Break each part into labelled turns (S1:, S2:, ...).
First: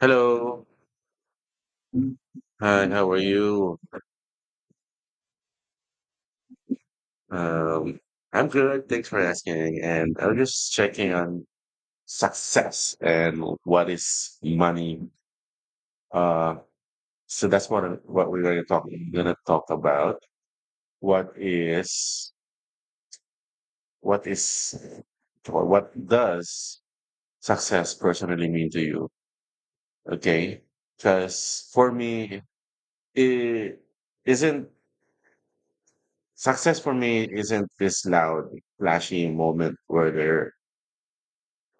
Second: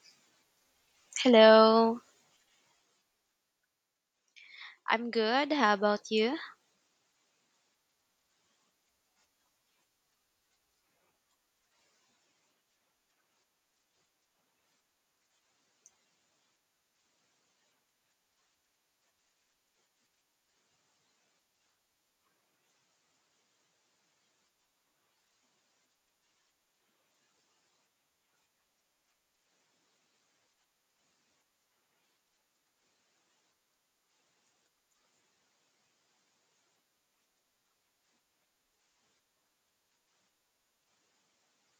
S1: Hello.
S2: Hello.
S1: Hi, how are you?
S2: I'm good. How about you?
S1: Um, I'm good. Thanks for asking. And I was just checking on success and what is money. Uh, so that's what we're going to talk about. What is what is or What does success personally mean to you? Okay, because for me, it isn't success for me isn't this loud, flashy moment where there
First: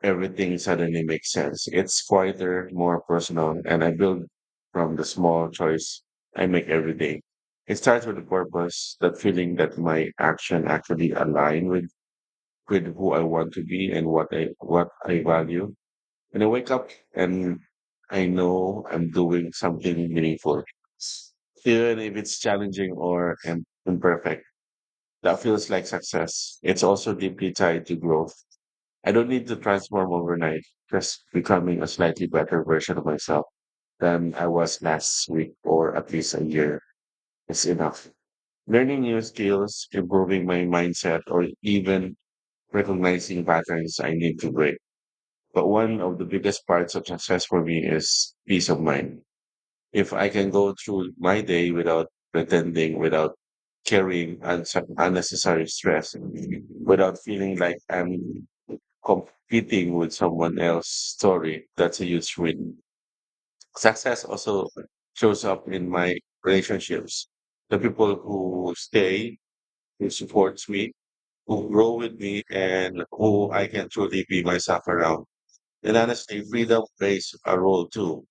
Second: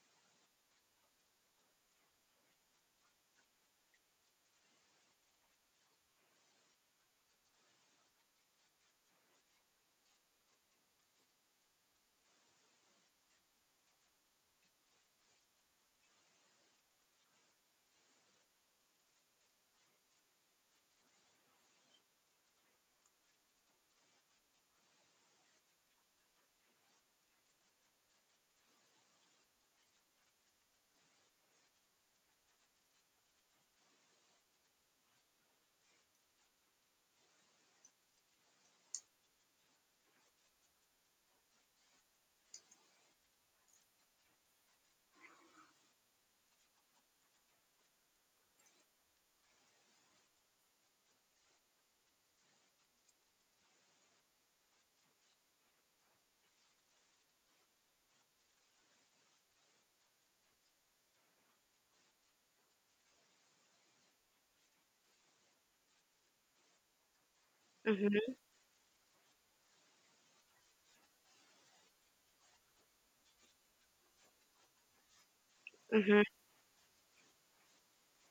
S1: everything suddenly makes sense. It's quieter, more personal, and I build from the small choice I make every day. It starts with a purpose, that feeling that my action actually align with who I want to be and what I value. When I wake up and I know I'm doing something meaningful. Even if it's challenging or imperfect, that feels like success. It's also deeply tied to growth. I don't need to transform overnight, just becoming a slightly better version of myself than I was last week or at least a year is enough. Learning new skills, improving my mindset, or even recognizing patterns I need to break. But one of the biggest parts of success for me is peace of mind. If I can go through my day without pretending, without carrying unnecessary stress, without feeling like I'm competing with someone else's story. That's a huge win. Success also shows up in my relationships. The people
S2: Mhm.
S1: who stay, who supports me, who grow with me, and who I can truly be myself around. And
S2: Mhm.
S1: honestly, freedom plays a role too.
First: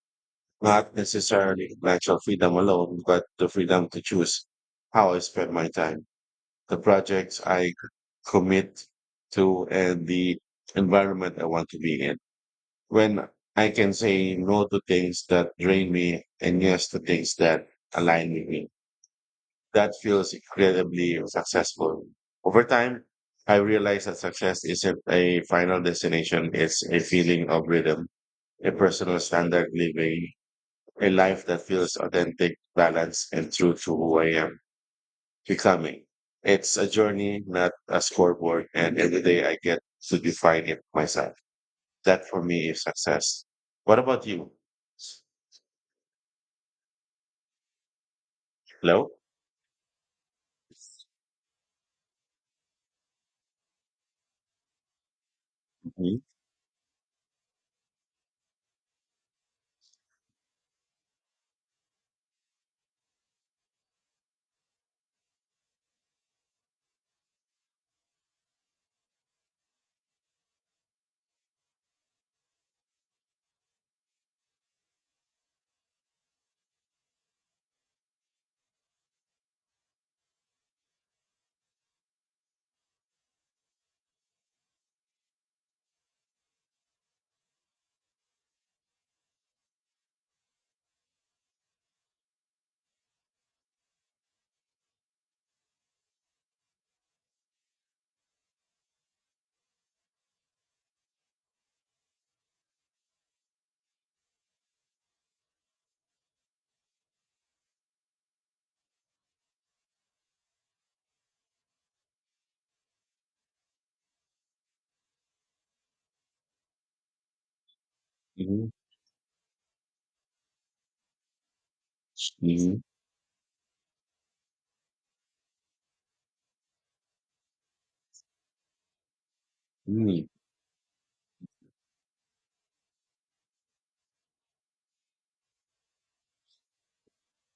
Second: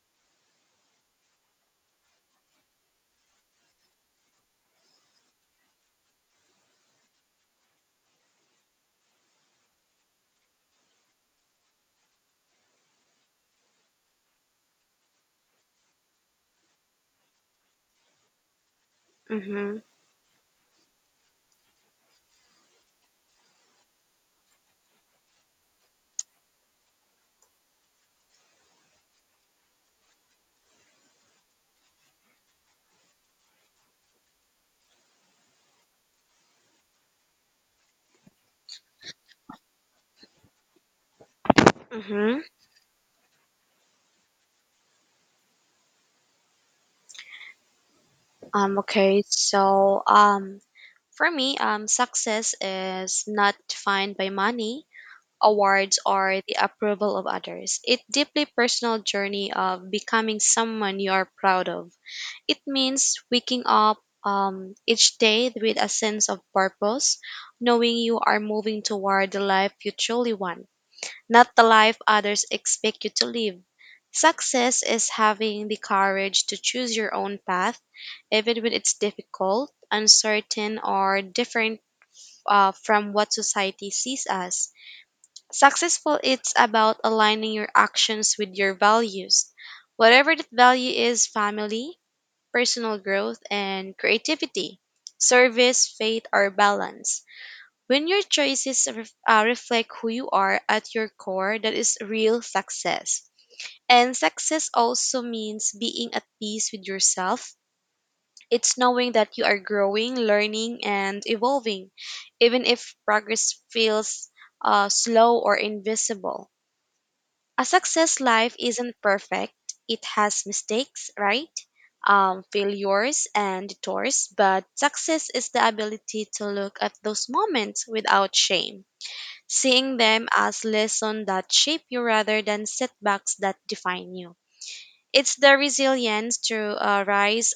S1: Not necessarily financial freedom alone, but the freedom to choose how I spend my time, the projects I commit to, and the environment I want to be in when I can say no to things that drain me and yes to things that align with me.
S2: Mhm.
S1: That feels incredibly successful. Over time, I realized that success isn't a final destination. It's a feeling of rhythm, a personal standard living, a life that feels authentic, balanced, and true to who I am becoming. It's a journey, not a scoreboard, and every day I get to define it myself. That for
S2: Mhm.
S1: me is success. What about you?
S2: Um
S1: Hello?
S2: okay. So, um for me, success is not defined by money, awards
S1: Mhm,
S2: or the approval of others. It deeply personal journey of becoming someone you are proud of. It means waking up each day with a sense of purpose, knowing you are moving toward the life you truly want, not the life others expect you to live. Success is having the courage to choose your own path, even when it's difficult, uncertain, or different from what society sees as successful. It's about aligning your actions with your values, whatever that value is: family, personal growth, and creativity, service, faith, or balance. When your choices reflect who you are at your core, that is real success. And success also means being at peace with yourself. It's knowing that you are growing, learning, and evolving, even if progress feels slow or invisible. A success life
S1: mhm,
S2: isn't perfect, it has mistakes, right?
S1: mhm,
S2: Failures and detours, but success is the ability to look at those moments without shame, seeing
S1: mhm,
S2: them as lessons that shape you rather than setbacks that define you. It's the resilience to rise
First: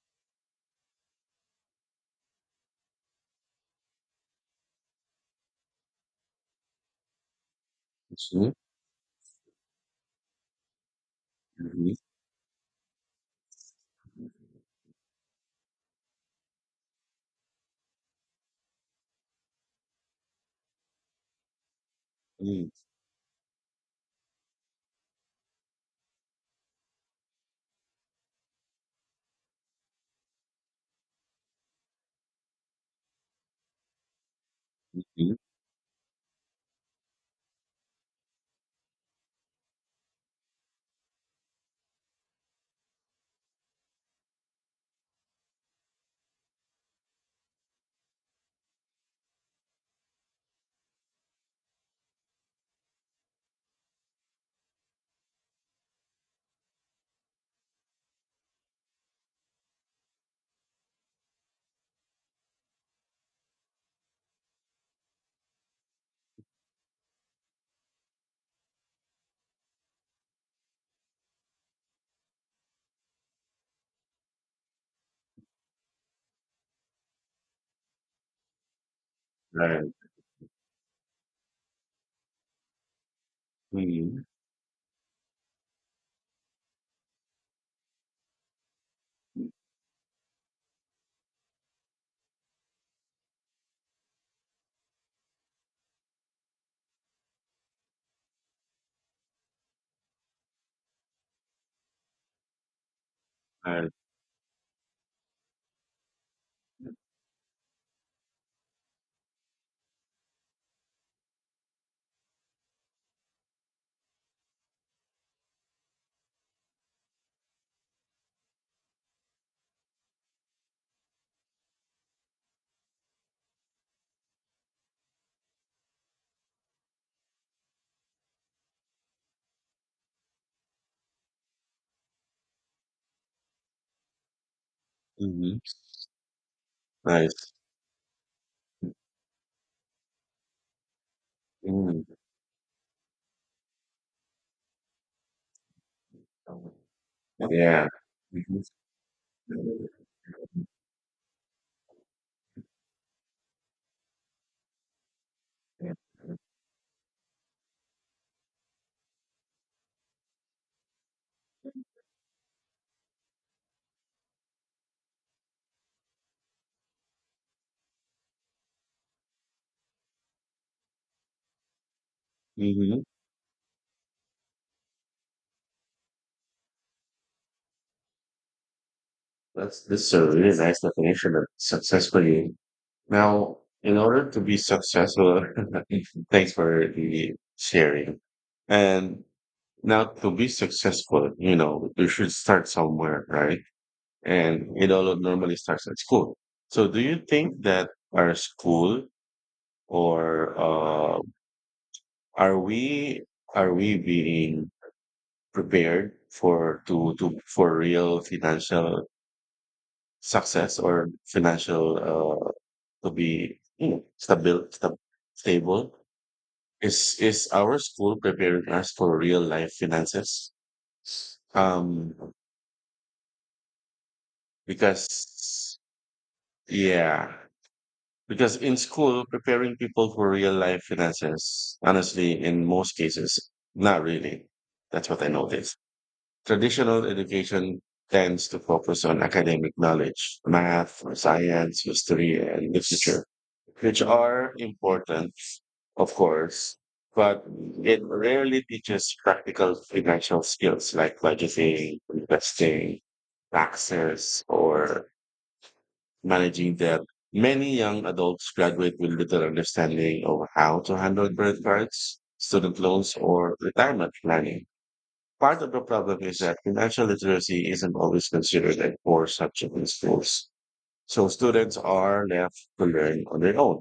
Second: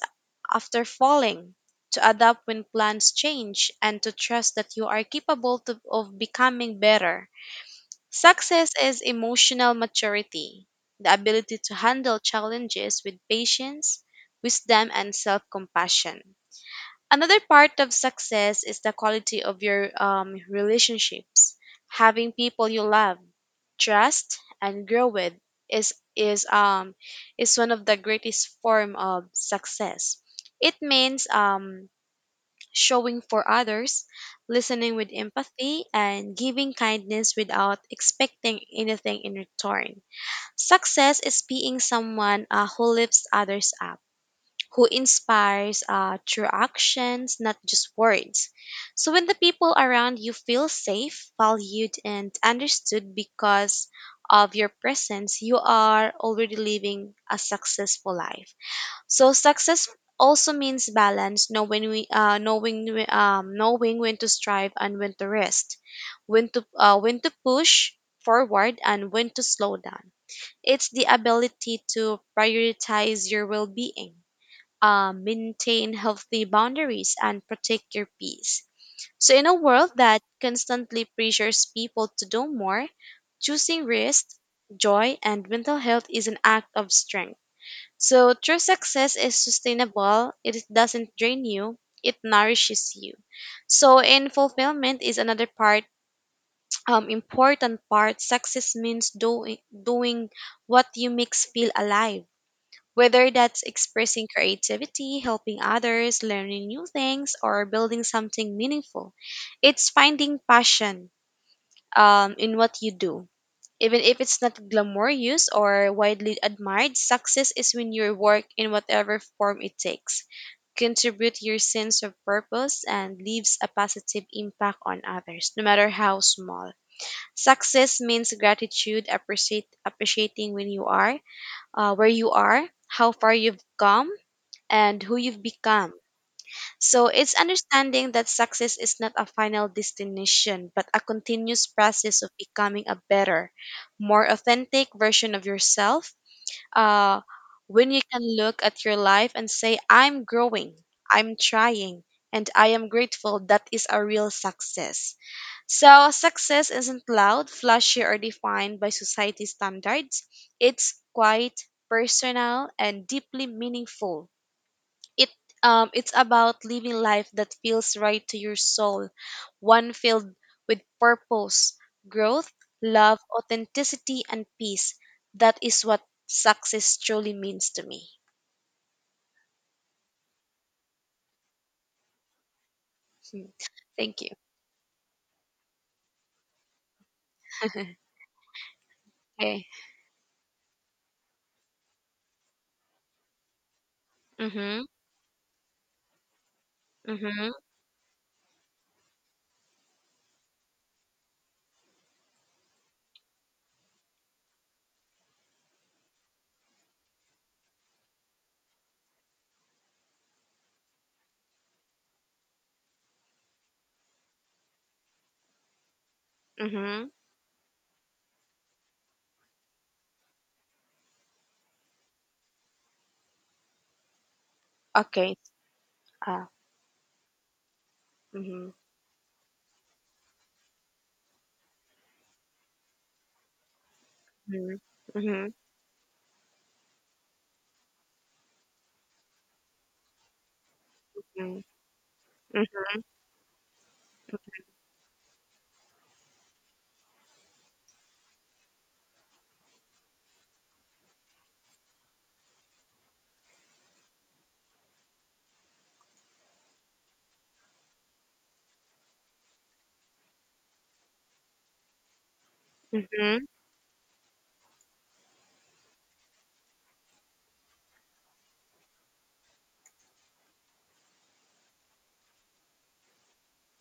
S2: after falling, to adapt when plans change, and to trust that you are capable to, of becoming better.
S1: mhm,
S2: Success is emotional maturity, the ability to
S1: mhm,
S2: handle challenges with patience, wisdom, and self compassion. Another part of success is the quality of your relationships. Having people
S1: mhm,
S2: you love, trust, and grow with is is one of the greatest form of success. It means showing for others, listening with
S1: mhm,
S2: empathy, and giving kindness without expecting anything in return. Success is being someone who lifts others up, who inspires through actions, not just words. So when the people around you feel safe, valued, and understood because of your presence, you are already living a successful life. So success also means balance, knowing when to strive and when to rest, when to push forward and when to slow down. It's the ability to prioritize your well-being, maintain healthy boundaries and protect your peace. So, in a world
S1: right,
S2: that constantly pressures people to do more, choosing
S1: mhm,
S2: rest, joy, and mental health is an act of strength. So, true success is sustainable, it doesn't drain you, it nourishes you. So, and fulfillment is another part. Important part, success means doing what you makes feel alive, whether that's
S1: right,
S2: expressing creativity, helping others, learning new things, or building something meaningful. It's finding passion in what you do. Even if it's not glamorous or widely admired, success is when you work in whatever form it takes, contribute your sense of purpose, and leaves a positive impact on others, no matter how small. Success means gratitude, appreciating when you are, where you are, how far you've come, and who you've
S1: mhm,
S2: become. So it's
S1: nice,
S2: understanding that success is not a final destination, but a continuous
S1: mhm.
S2: process of becoming a better, more authentic version of yourself. Uh,
S1: Yeah.
S2: when you can look at your life and say,
S1: Mhm.
S2: I'm growing, I'm trying, and I am grateful, that is a real success. So, success isn't loud, flashy, or defined by society standards. It's quiet, personal, and deeply meaningful. it it's about living life that feels right to your soul, one filled with purpose, growth,
S1: Mhm.
S2: love, authenticity and peace. That is what success truly means to me.
S1: That's, this is a really nice definition of success for you.
S2: Hmm.
S1: Now, in
S2: Thank
S1: order
S2: you.
S1: to be successful, thanks for the sharing. And
S2: Okay.
S1: now to be successful, you know, you should start somewhere, right? And
S2: Mhm.
S1: it all normally starts at school. So, do you
S2: Mhm.
S1: think that our school or are we are we being prepared for to for real financial success or financial to be you know, stable?
S2: Mhm.
S1: Is our school preparing us for real life finances? Um, because
S2: Okay. Ah. uh,
S1: yeah, because
S2: mhm.
S1: in school, preparing people for real life finances, honestly, in most cases, not really.
S2: Mhm.
S1: That's what I
S2: Mhm.
S1: noticed. Traditional education tends to focus on academic knowledge, math, or
S2: Mhm.
S1: science, history, and
S2: Mhm.
S1: literature, which are important, of course, but it rarely teaches practical financial skills like budgeting, investing, taxes, or managing debt. Many young adults graduate with little understanding of how to handle credit cards, student loans,
S2: Mhm.
S1: or retirement planning. Part of the problem is that financial literacy isn't always considered a core subject in schools. So students are left to learn on their own,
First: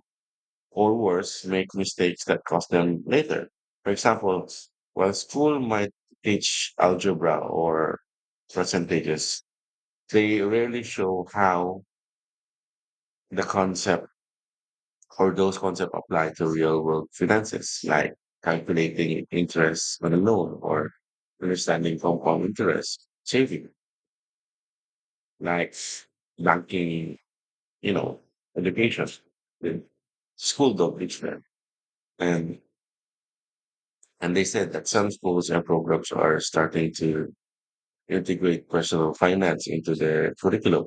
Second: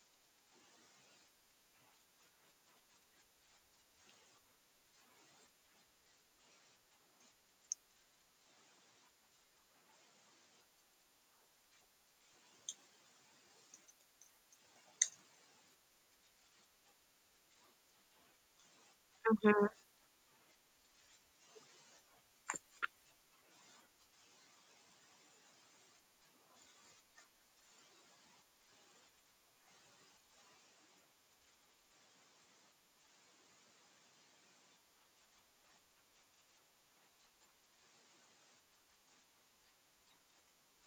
S1: or worse, make mistakes that cost them later. For example, while school might teach algebra or percentages, they rarely show how the concept Or those concepts apply to real world finances, like calculating interest on a loan or understanding compound interest, saving, like banking, you know, education, the school don't teach them. And and they said that some schools and programs are starting to integrate personal finance into their curriculum,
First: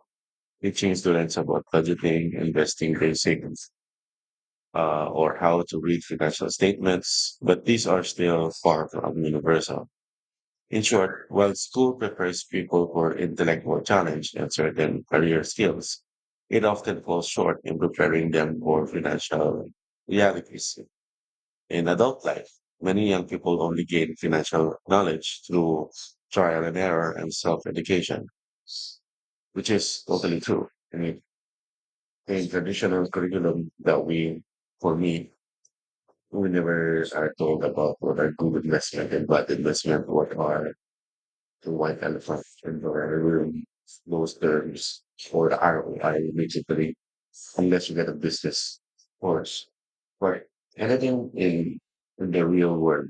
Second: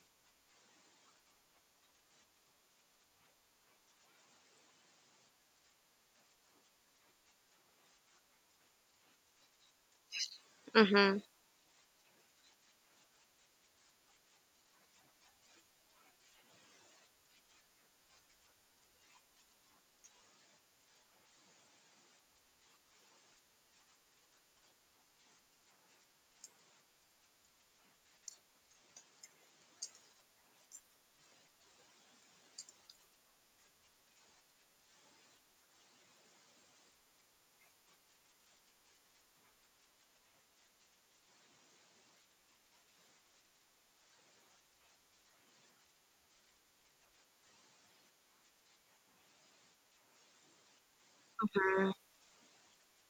S1: teaching students about budgeting, investing, basic or how to read financial statements, but these are still far from universal. In
S2: Mhm.
S1: short, while school prepares people for intellectual challenge and certain career skills, it often falls short in preparing them for financial realities. In adult life, many young people only gain financial knowledge through trial and error and self-education, which is totally true. I mean, in traditional curriculum that we, for me, we never are told about what are good investment and bad investment, what are the white elephant in the room, those terms, or the ROI immediately, unless you get a business course. But anything
S2: Mhm.
S1: in the real world,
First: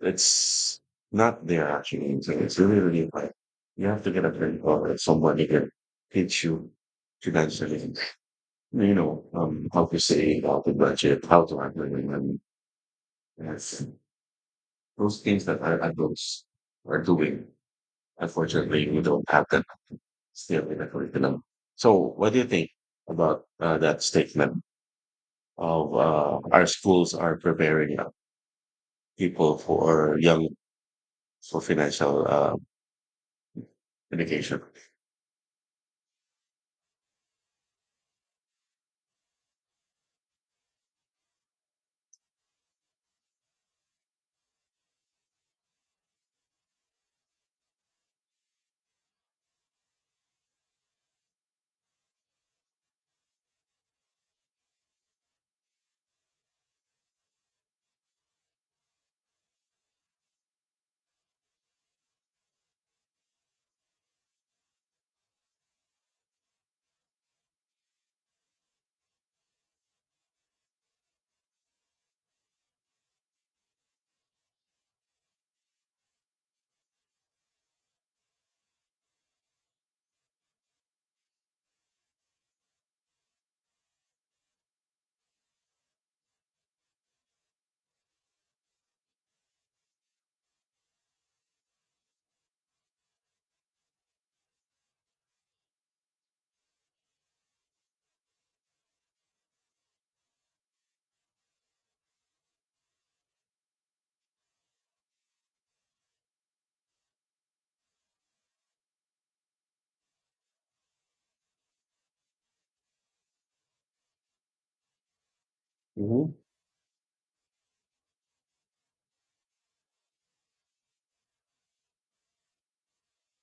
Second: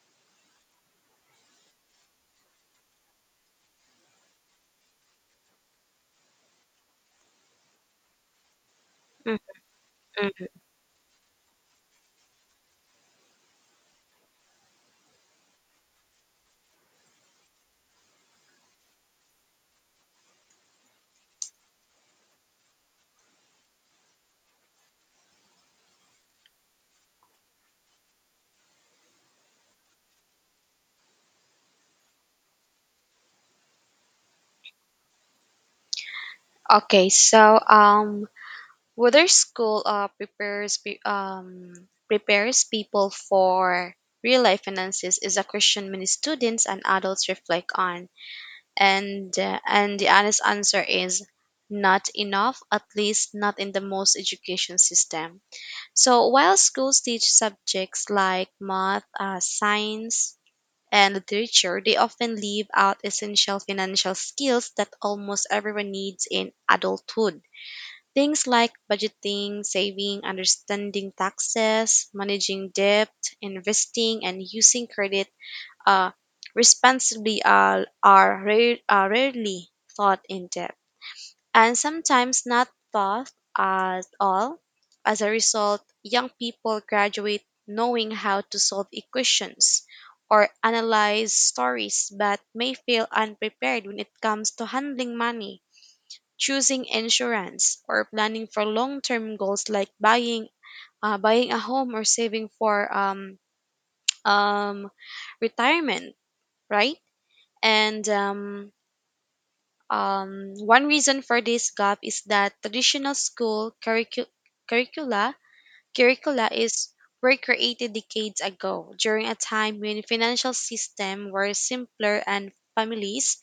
S1: it's not there actually. So it's really, really hard. You have to get a friend or somebody can teach you financially, you know,
S2: Mhm.
S1: how to save, how to budget, how to handle your money. Yes. Those things that our adults are doing, unfortunately, we don't have that still in the curriculum. So, what do you think about that statement of our schools are preparing people for young for financial education?
S2: Okay, so, whether school prepares people for real life finances is a question many students and adults reflect on, and the honest answer is not enough, at least not in the most education system. So while schools teach subjects like math, science, and literature, they often leave out essential financial skills that almost everyone needs in adulthood. Things like budgeting, saving, understanding taxes, managing debt, investing, and using credit uh, responsibly are, are rarely thought in depth and sometimes not thought at all. As a result, young people graduate knowing how to solve equations or analyze stories but may feel unprepared when it comes to handling money, choosing insurance or planning for long-term goals like buying a home or saving for um, retirement, right? and One reason for this gap is that traditional school curricula
S1: Mm-hmm.
S2: curricula is were created decades ago during a time when financial systems were simpler and families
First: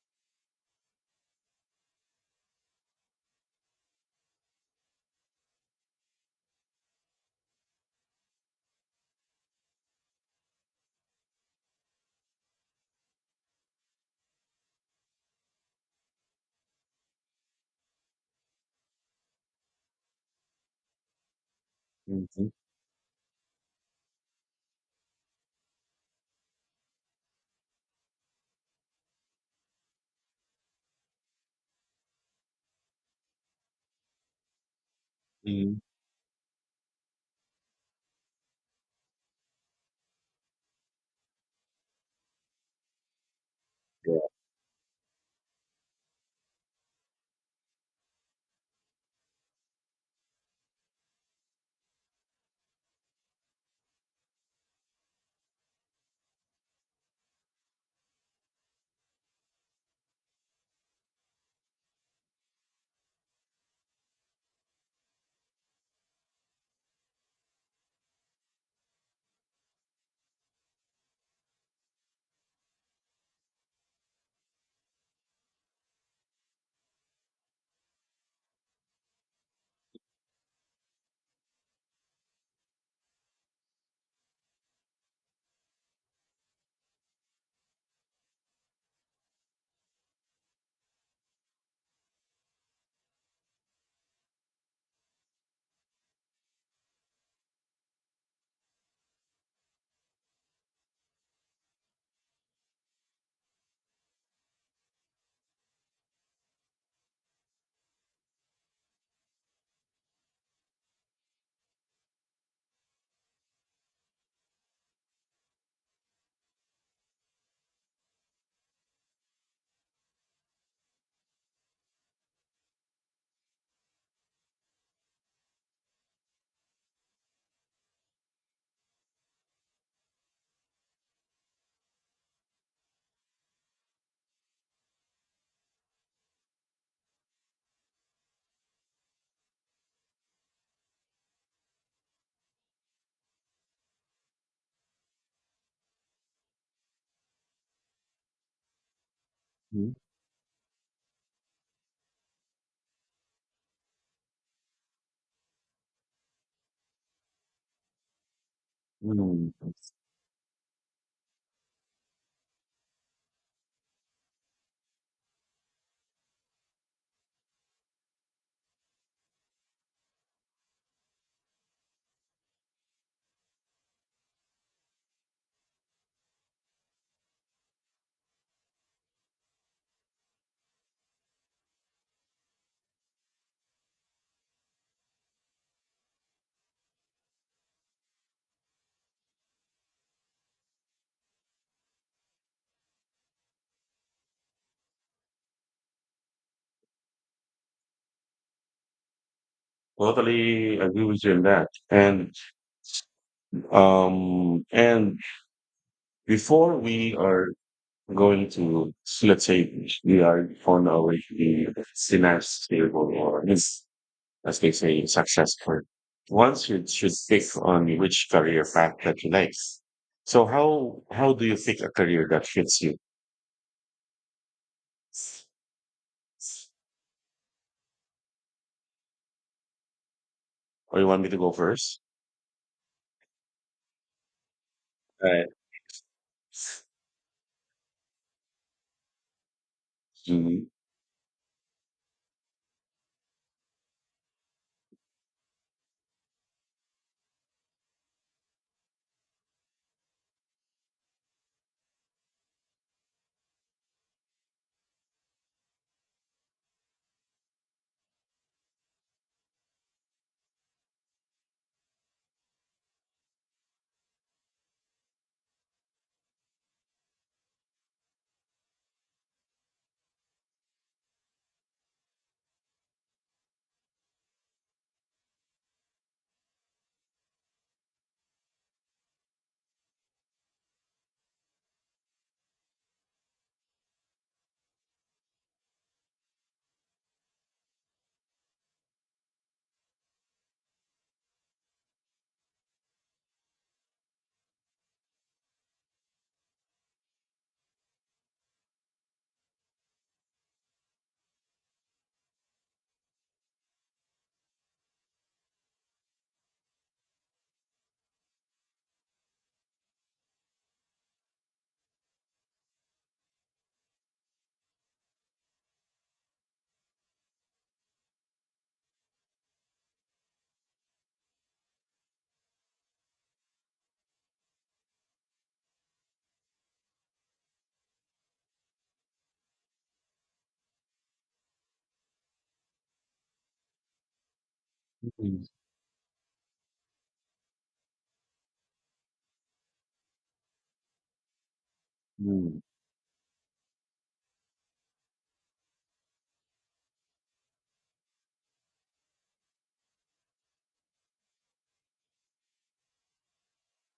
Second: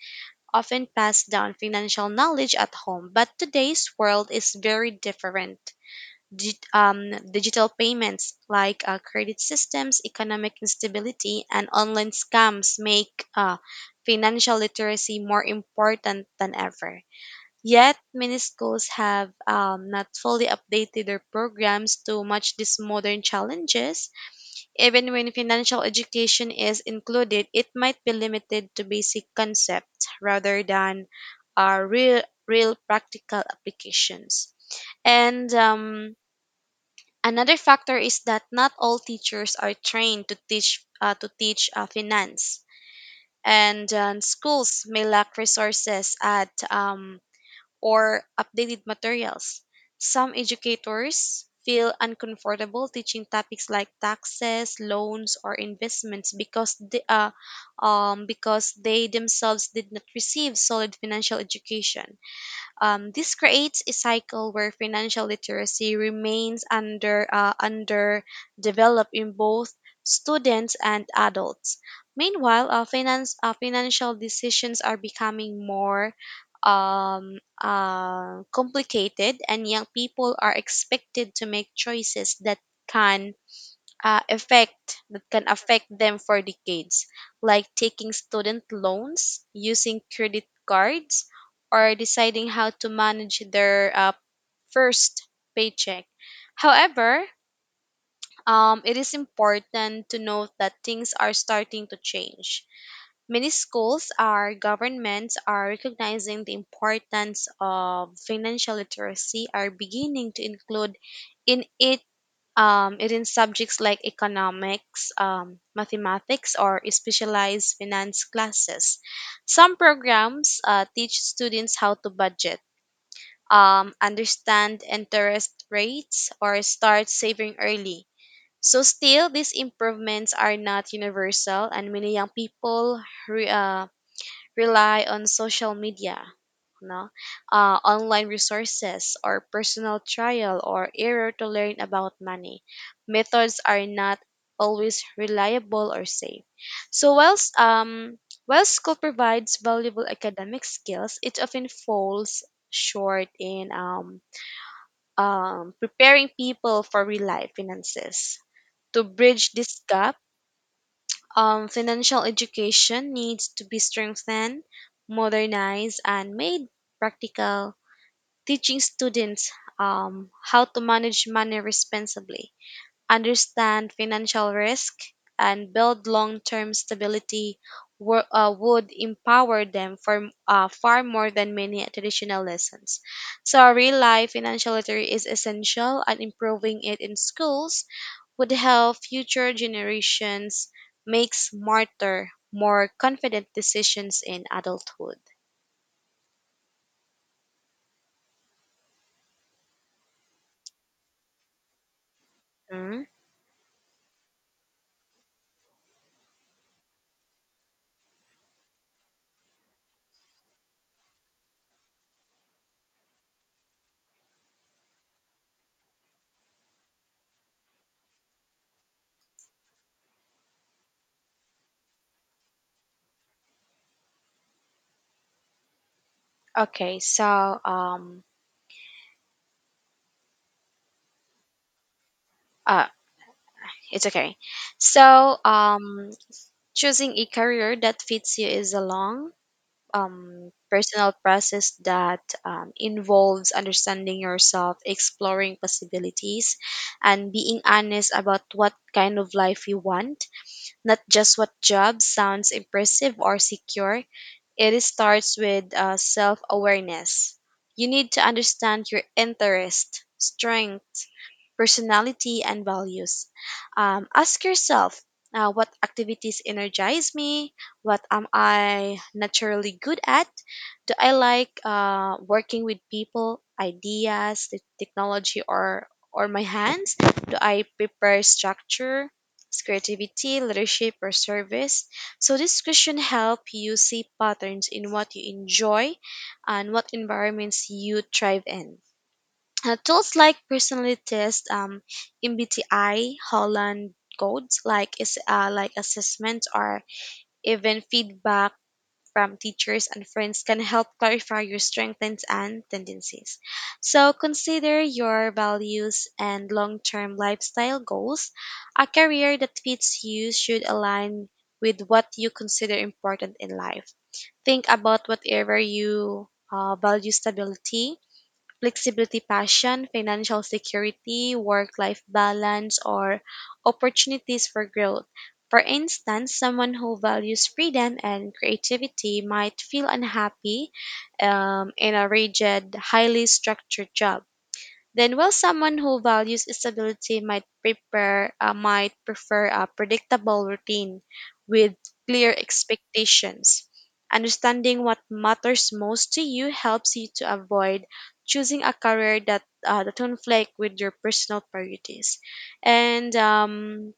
S2: often passed down financial knowledge at home, but today's world is very different. Digital payments like credit systems, economic instability, and online scams make financial literacy more important than ever. Yet, many schools have not fully updated their programs to
S1: Mm-hmm.
S2: match these modern challenges. Even when financial education is included, it might be limited to basic concepts rather than real practical applications. And
S1: Hmm.
S2: Another factor is that not all teachers are trained to teach finance, and
S1: Yeah.
S2: schools may lack resources at or updated materials. Some educators feel uncomfortable teaching topics like taxes, loans, or investments because they themselves did not receive solid financial education. This creates a cycle where financial literacy remains underdeveloped in both students and adults. Meanwhile, finance financial decisions are becoming more um, complicated, and young people are expected to make choices that can affect them for decades, like taking student loans, using credit cards, or deciding how to manage their first paycheck. However, it is important to note that things are starting to change. Many schools or governments are recognizing the importance of financial literacy, are beginning to include in it it in subjects like economics, mathematics, or specialized finance classes. Some programs teach students how to budget, understand interest rates, or start saving early. So, still, these improvements are not universal, and many young people rely on social media, no? Online resources or personal trial or error to learn about money. Methods are not always reliable or safe. So whilst while school provides
S1: Mhm.
S2: valuable academic skills, it often falls short in preparing people for real life finances. To
S1: Mm.
S2: bridge this gap, financial education needs to be strengthened, modernized, and made practical. Teaching students how to manage money responsibly, understand financial risk, and build long term stability would empower them for, far more than many traditional lessons. So, real life financial literacy is essential, and improving it in schools would help future generations make smarter, more confident decisions in adulthood.
S1: Totally agree with you on that.
S2: Mm.
S1: Um and before we are going to, let's say, we are on our way to the synapse stable or is, as they say, successful. Once you should pick on which career path that you like. So how do you pick a career that fits you?
S2: Okay, so,
S1: Or you want me to go first?
S2: uh, it's okay. So,
S1: Right.
S2: choosing a career that fits you is a long,
S1: Mm,
S2: personal process that involves understanding yourself, exploring possibilities, and being honest about what kind of life you want, not just what job sounds impressive or secure. It starts with self awareness. You need to understand your interest, strength, personality, and values. Ask yourself, what activities energize me? What am I naturally good at? Do I like working with people, ideas, the technology, or my hands? Do I prepare structure, creativity, leadership, or service? So this question help you see patterns in what you enjoy and what environments you thrive in. Tools like personally test, MBTI, Holland codes, like assessment or even feedback from teachers and friends can help clarify your strengths and tendencies. So consider your values and long-term lifestyle goals. A career that fits you should align with what you consider important in life. Think about whatever you value: stability, flexibility, passion, financial security, work life balance, or opportunities for growth. For instance, someone who values freedom and creativity might feel unhappy in a rigid, highly structured job, then, while
S1: mm,
S2: someone who values stability might prepare might prefer a predictable routine with clear
S1: mm,
S2: expectations. Understanding what matters most to you helps you to avoid choosing a career that conflict with your personal priorities. And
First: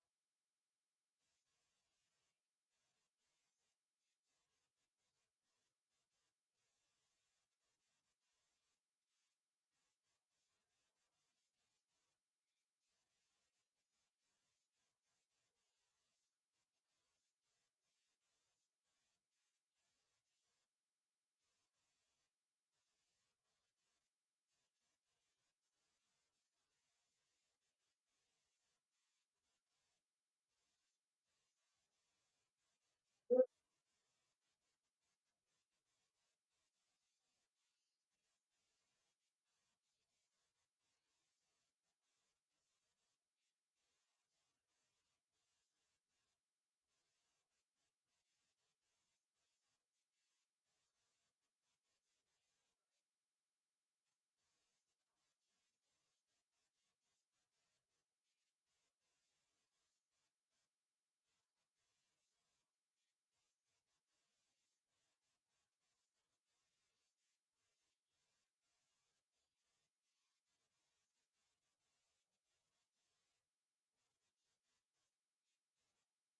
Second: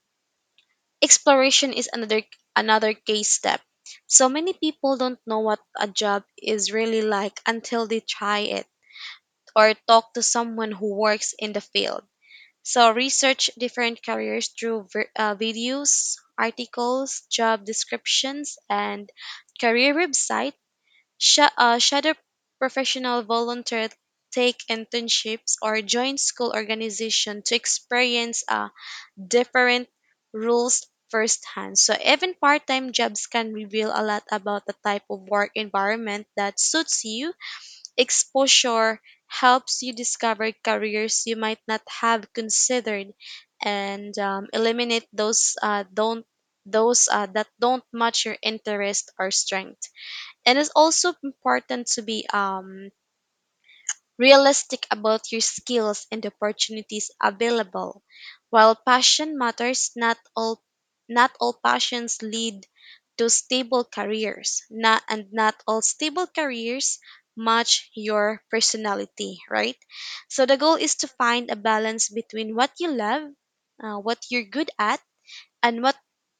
S2: Exploration is another another case step. So many people don't know what a job is really like until they try it or talk to someone who works in the field. So research different careers through videos, articles, job descriptions, and career website. Shadow professional volunteer, take internships or join school organization to experience different rules firsthand. So even part-time jobs can reveal a lot about the type of work environment that suits you. Exposure helps you discover careers you might not have considered and eliminate those that don't match your interest or strength. And it's also important to be realistic about your skills and opportunities available. While passion matters, not all passions lead to stable careers. Not all stable careers match your personality, right? So the goal is to find a balance between what you love, what you're good at, and what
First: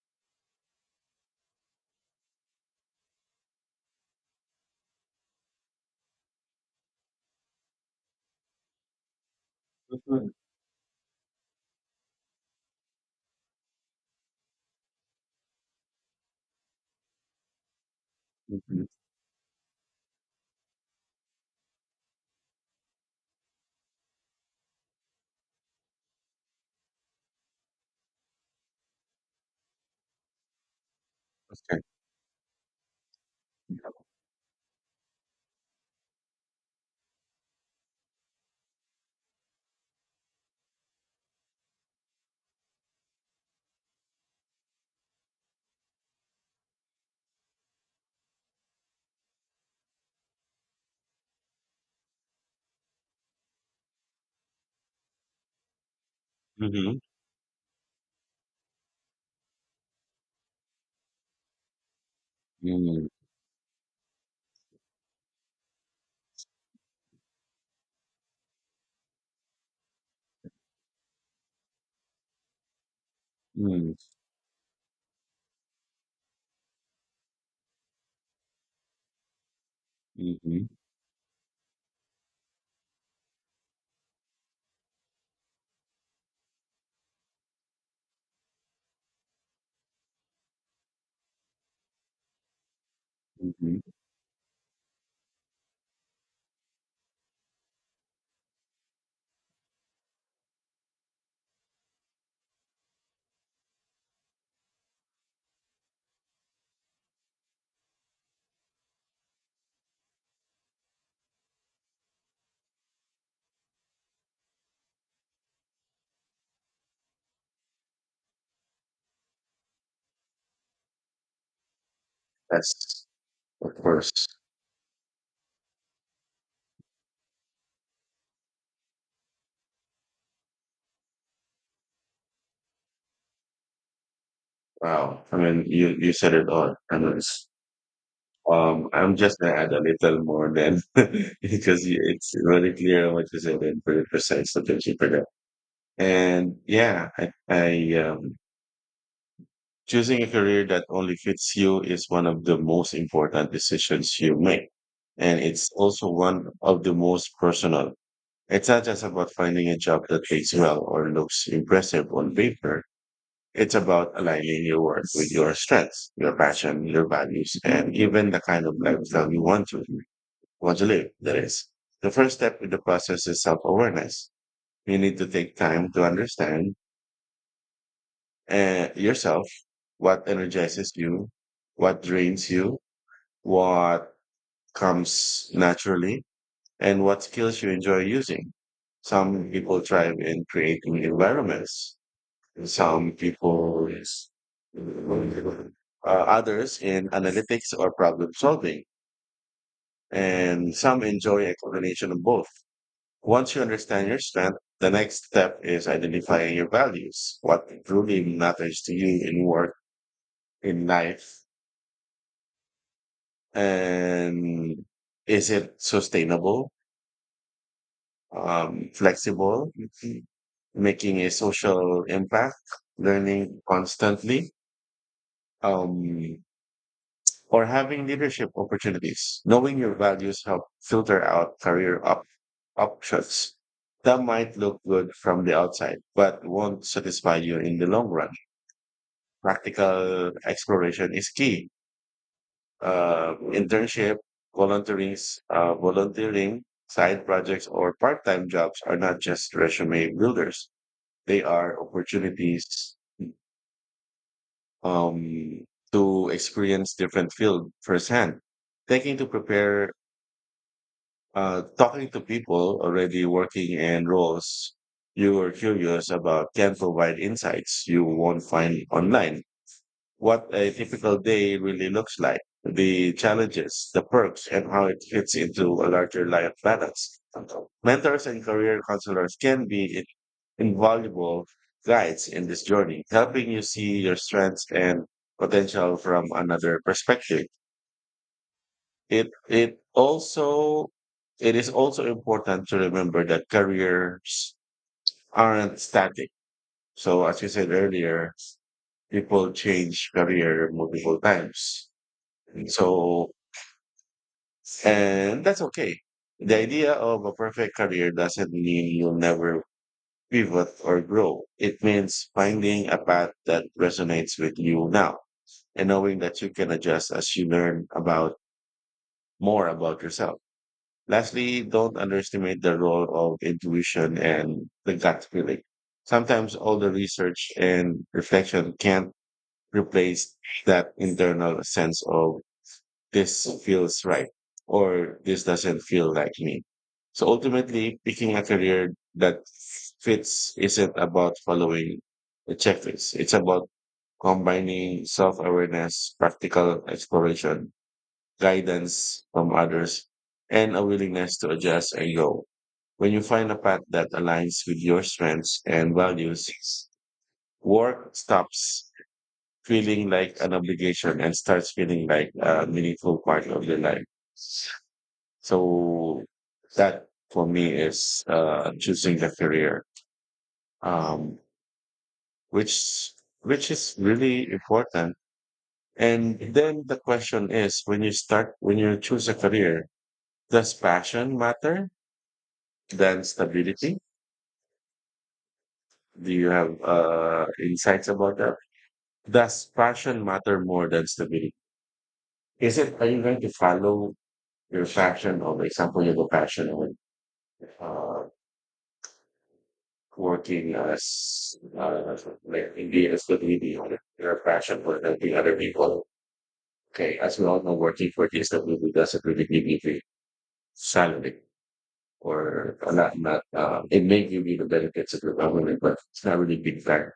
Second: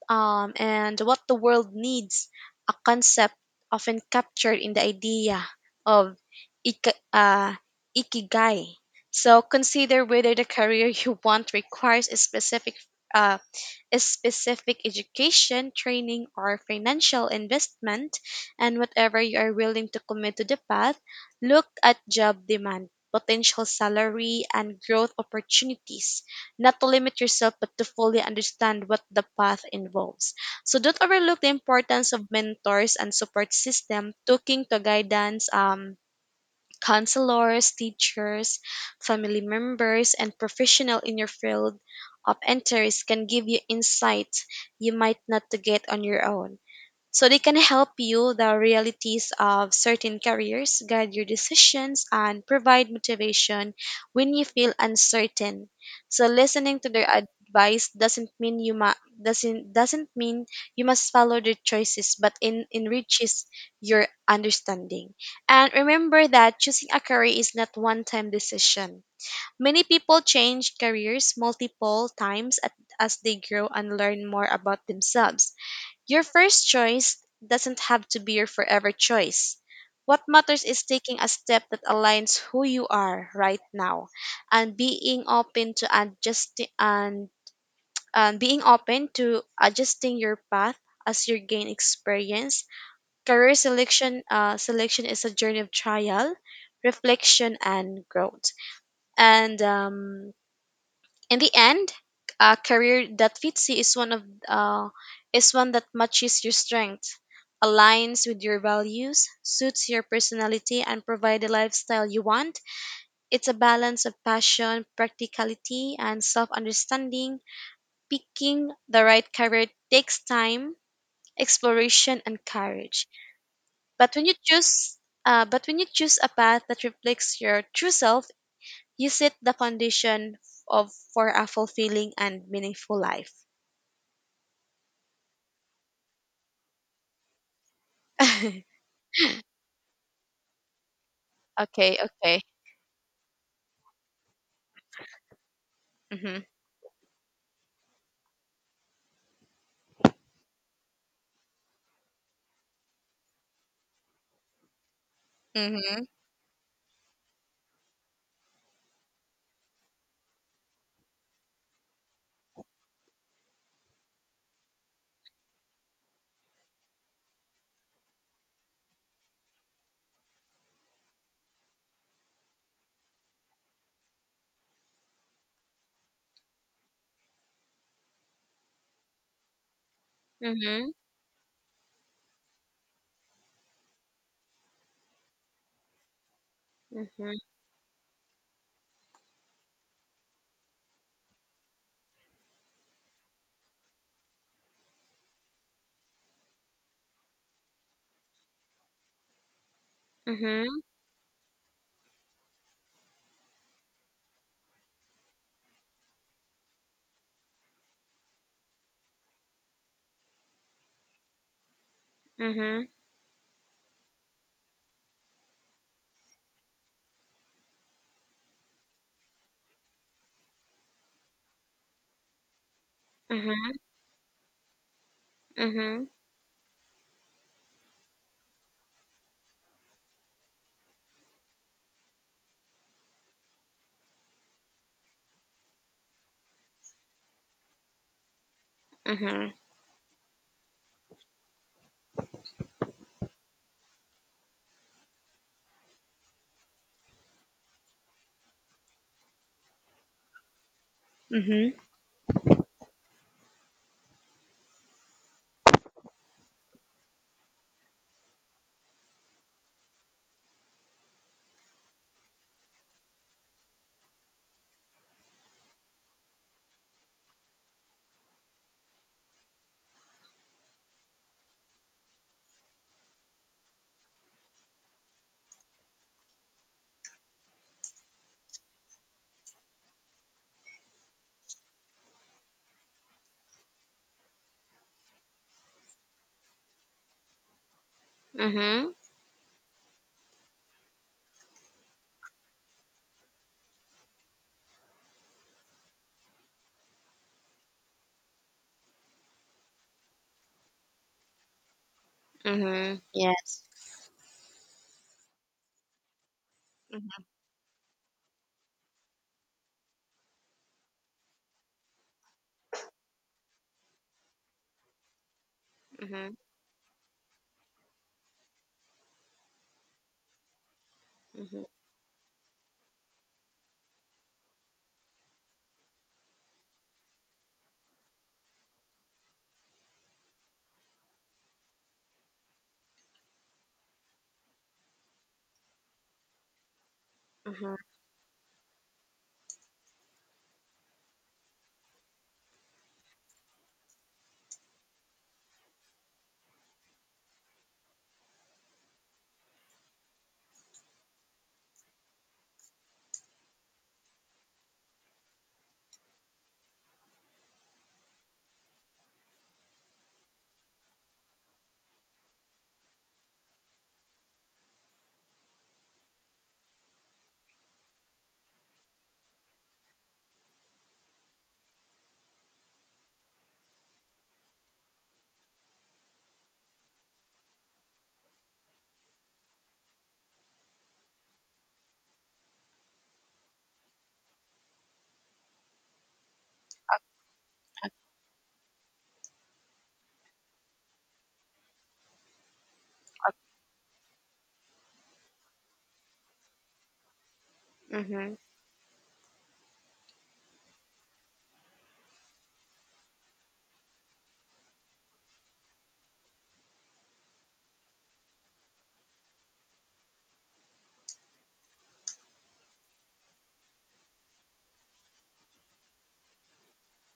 S2: um, and what the world needs, a concept often captured in the idea of ik- uh, ikigai. So consider
S1: mhm,
S2: whether the career you want requires a uh, specific education, training, or financial investment, and
S1: mhm,
S2: whatever you are willing to commit to the path, look at job demand, potential salary, and growth opportunities. Not to limit yourself, but to fully understand what the path involves. So don't overlook the
S1: okay.
S2: importance of mentors and support system, talking to guidance, counselors, teachers, family members, and professionals in your field of interest can give you insights you might not to get on your own. So they can help you the realities of certain careers, guide your decisions, and provide motivation when you feel uncertain. So listening to
S1: Mm-hmm.
S2: their advice doesn't mean you must follow their choices, but in enriches your understanding. And remember that choosing a career is not one-time decision. Many people change careers multiple times as they grow and learn more about themselves. Your first choice doesn't have to be your forever choice. What
S1: Mm-hmm.
S2: matters is taking a step that aligns who you are right now and being open to adjusting and, and being open to adjusting your path as you gain experience. Career
S1: Hmm.
S2: selection uh, selection is a journey of trial, reflection and growth. And in the end, a career that fits you is one that matches your strengths, aligns with your values, suits your personality, and provide the lifestyle you want. It's a balance of passion, practicality, and self-understanding. Picking the right career takes time, exploration, and courage.
S1: That's, of course.
S2: But when you choose, but when you choose a path that reflects your true self, you set the foundation of for a fulfilling and meaningful life.
S1: Wow. I mean, you said it all. I mean, it's- I'm just going to add a little more then because you-
S2: Okay,
S1: it's
S2: okay.
S1: really clear what you said and very precise. So thank you for that.
S2: Mhm.
S1: And yeah, I choosing a career that only fits you is one of the most important decisions you make. And it's
S2: Mhm.
S1: also one of the most personal. It's not just about finding a job that pays well or looks impressive on paper. It's about aligning your work with your strengths, your passion, your values, and even the kind of lifestyle you want to live. That is, the first step in the process is self-awareness. You need to take time to understand yourself, what energizes
S2: Mhm.
S1: you, what drains you, what comes naturally, and what
S2: Mhm.
S1: skills you enjoy using. Some people thrive in creating environments. Some people uh, Others in analytics or problem solving, and
S2: Mhm.
S1: some enjoy a combination of both. Once you understand your strength, the next step is identifying your values, what truly matters to you in work, in life,
S2: Mhm.
S1: and is it sustainable, flexible, making a social impact, learning
S2: Mhm.
S1: constantly.
S2: Mhm.
S1: Um, or having leadership opportunities. Knowing your values help filter out options that might look good from the outside, but won't satisfy you in the long run.
S2: Mhm.
S1: Practical exploration is key. Internship, volunteering, side projects, or part-time jobs are not just resume builders. They
S2: Mhm.
S1: are opportunities um, to experience different field firsthand. Taking to prepare Talking to people already working in roles you are curious about can provide insights you won't find online. What a typical day really looks like, the challenges, the perks, and how it fits into a larger life balance. Mentors and career counselors can be invaluable guides in this journey, helping you see your strengths and potential from another perspective.
S2: Mhm.
S1: It it also it is also important to remember that careers aren't static. So as you said earlier, people change career multiple times.
S2: Mhm.
S1: So
S2: Yes.
S1: and that's okay. The idea of
S2: Mhm.
S1: a perfect career doesn't mean you'll never pivot or grow. It means finding a path that resonates with you now and knowing
S2: Mhm.
S1: that you can adjust as you learn about more about yourself. Lastly,
S2: Mhm.
S1: don't underestimate the role of intuition and the gut feeling. Sometimes all the research and reflection can't replace that internal sense of this feels right or this doesn't feel like me. So
S2: Mhm.
S1: ultimately, picking a career that fits isn't about following a checklist. It's about combining self-awareness, practical exploration, guidance from others, and a willingness to adjust and grow. When you find a path that aligns with your strengths and values, work stops feeling like an obligation and starts feeling like a meaningful part of your life. So that for me is choosing the career, um, which which is really important. And then the question is, when you start, when you choose a career, does passion matter than stability? Do you have insights about that? Does passion matter more than stability? Is it, are you going to follow your passion or, for example, you have a passion with uh,
S2: Mhm.
S1: working as, like, in the stability or your passion for helping other people? Okay, as we all know, working for the stability doesn't really give you the salary or not, not, it may give you the benefits of the government, but it's not really big factor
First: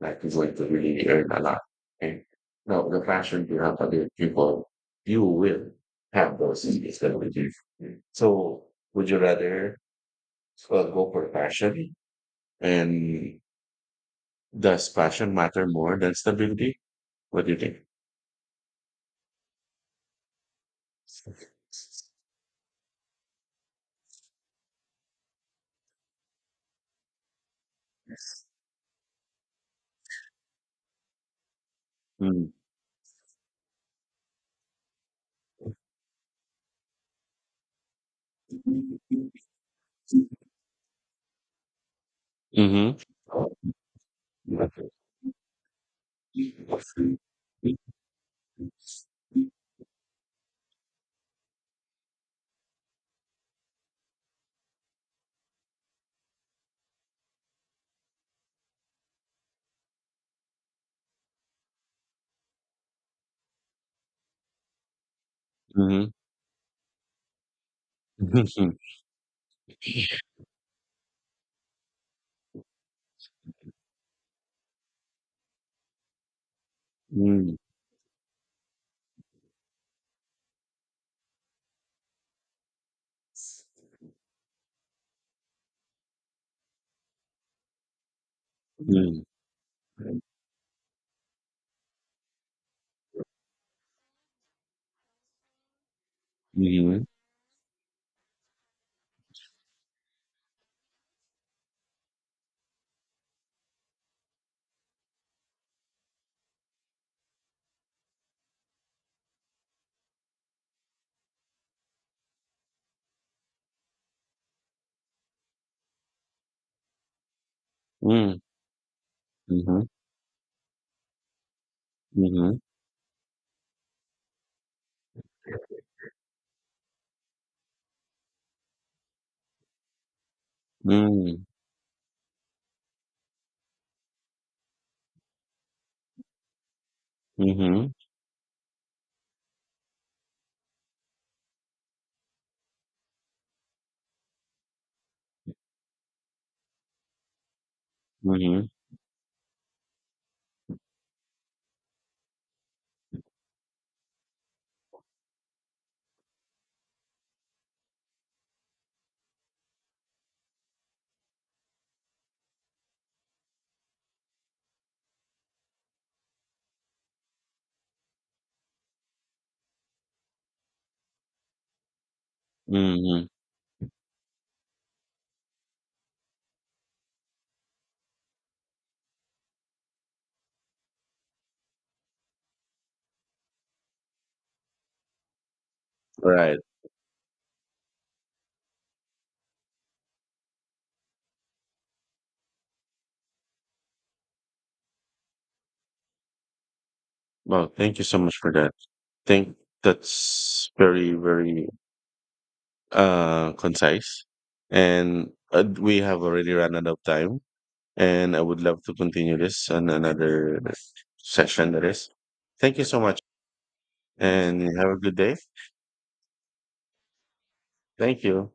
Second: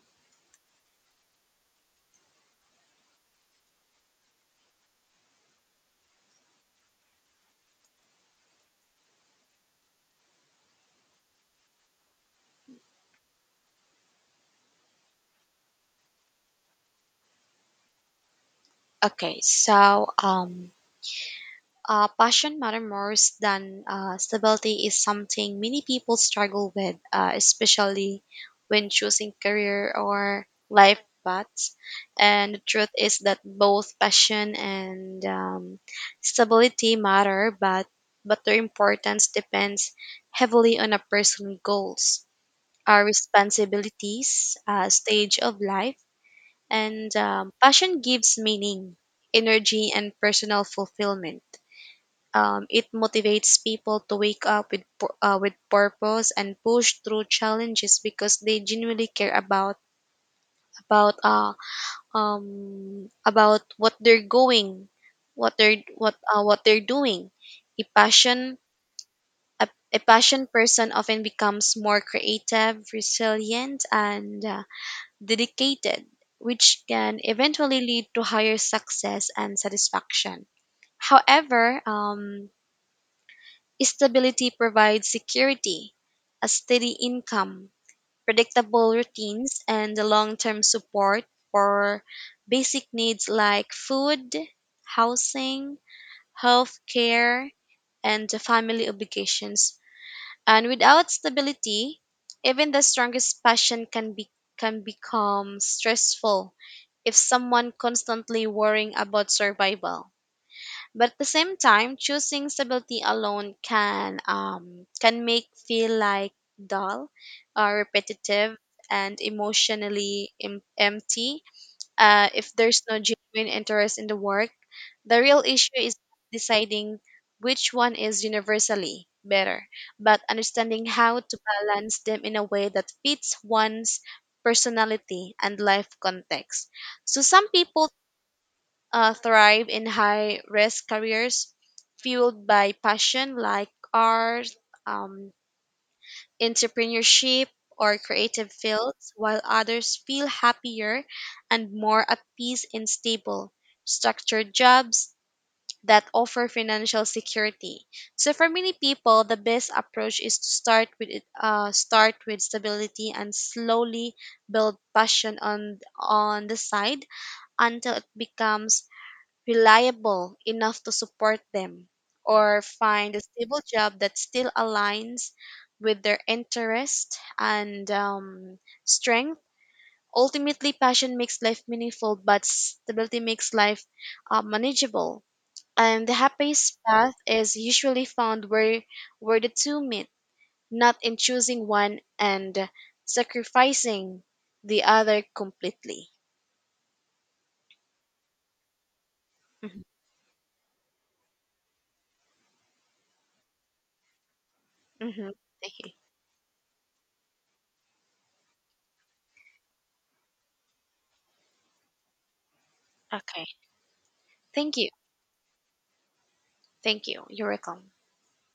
S1: like is going to really earn a lot. And now the passion you have for the people, you will have those skills that we do. So would you rather go for passion and does passion matter more than stability? What do you think?
S2: Okay, so passion matter more than stability is something many people struggle with, especially when choosing career or life paths.
S1: Mm-hmm.
S2: And the truth is that both passion and stability matter, but their importance depends heavily on a person's goals,
S1: Mm-hmm.
S2: our responsibilities,
S1: Mm-hmm.
S2: stage of life, and passion gives meaning, energy, and personal fulfillment. It motivates people to wake up with purpose and push through challenges because they genuinely care about uh about what they're going,
S1: Mm-hmm.
S2: what they're doing. A passion
S1: Mm-hmm.
S2: a passion person often becomes more creative, resilient, and dedicated, which can eventually lead to higher success and satisfaction. However, stability provides security, a steady income, predictable routines, and the long term support for basic needs like food, housing, health care, and the family obligations. And without stability, even the strongest passion can be can become stressful if someone constantly worrying about survival. But at the same time, choosing stability alone can make feel like dull,
S1: Mm-hmm.
S2: repetitive, and emotionally empty. If
S1: Mm-hmm.
S2: there's no genuine interest in the work, the real issue is deciding which one is universally better, but understanding how to balance them in a way that fits one's personality and life context. So some
S1: Mm-hmm.
S2: people thrive in high risk careers fueled by passion like art, um, entrepreneurship, or creative
S1: Mhm,
S2: fields, while others feel happier and more at peace in stable, structured jobs that offer financial security. So for many people, the best approach is to start with stability and slowly build passion on the side until it becomes reliable enough to support them, or find a
S1: mhm.
S2: stable job that still aligns with their interest and strength. Ultimately, passion makes life meaningful, but stability makes life manageable. And the
S1: Right.
S2: happiest path is usually found where the two meet, not in choosing one and sacrificing the other completely.
S1: Well, thank you so much for that. Think
S2: Hmm.
S1: that's very, very concise.
S2: Hmm.
S1: And
S2: Thank you.
S1: we have already run out of time. And I would love to continue this on another session that is. Thank you so much
S2: Okay.
S1: and
S2: Thank you.
S1: have a good day.
S2: Thank you. You're welcome.
S1: Thank you.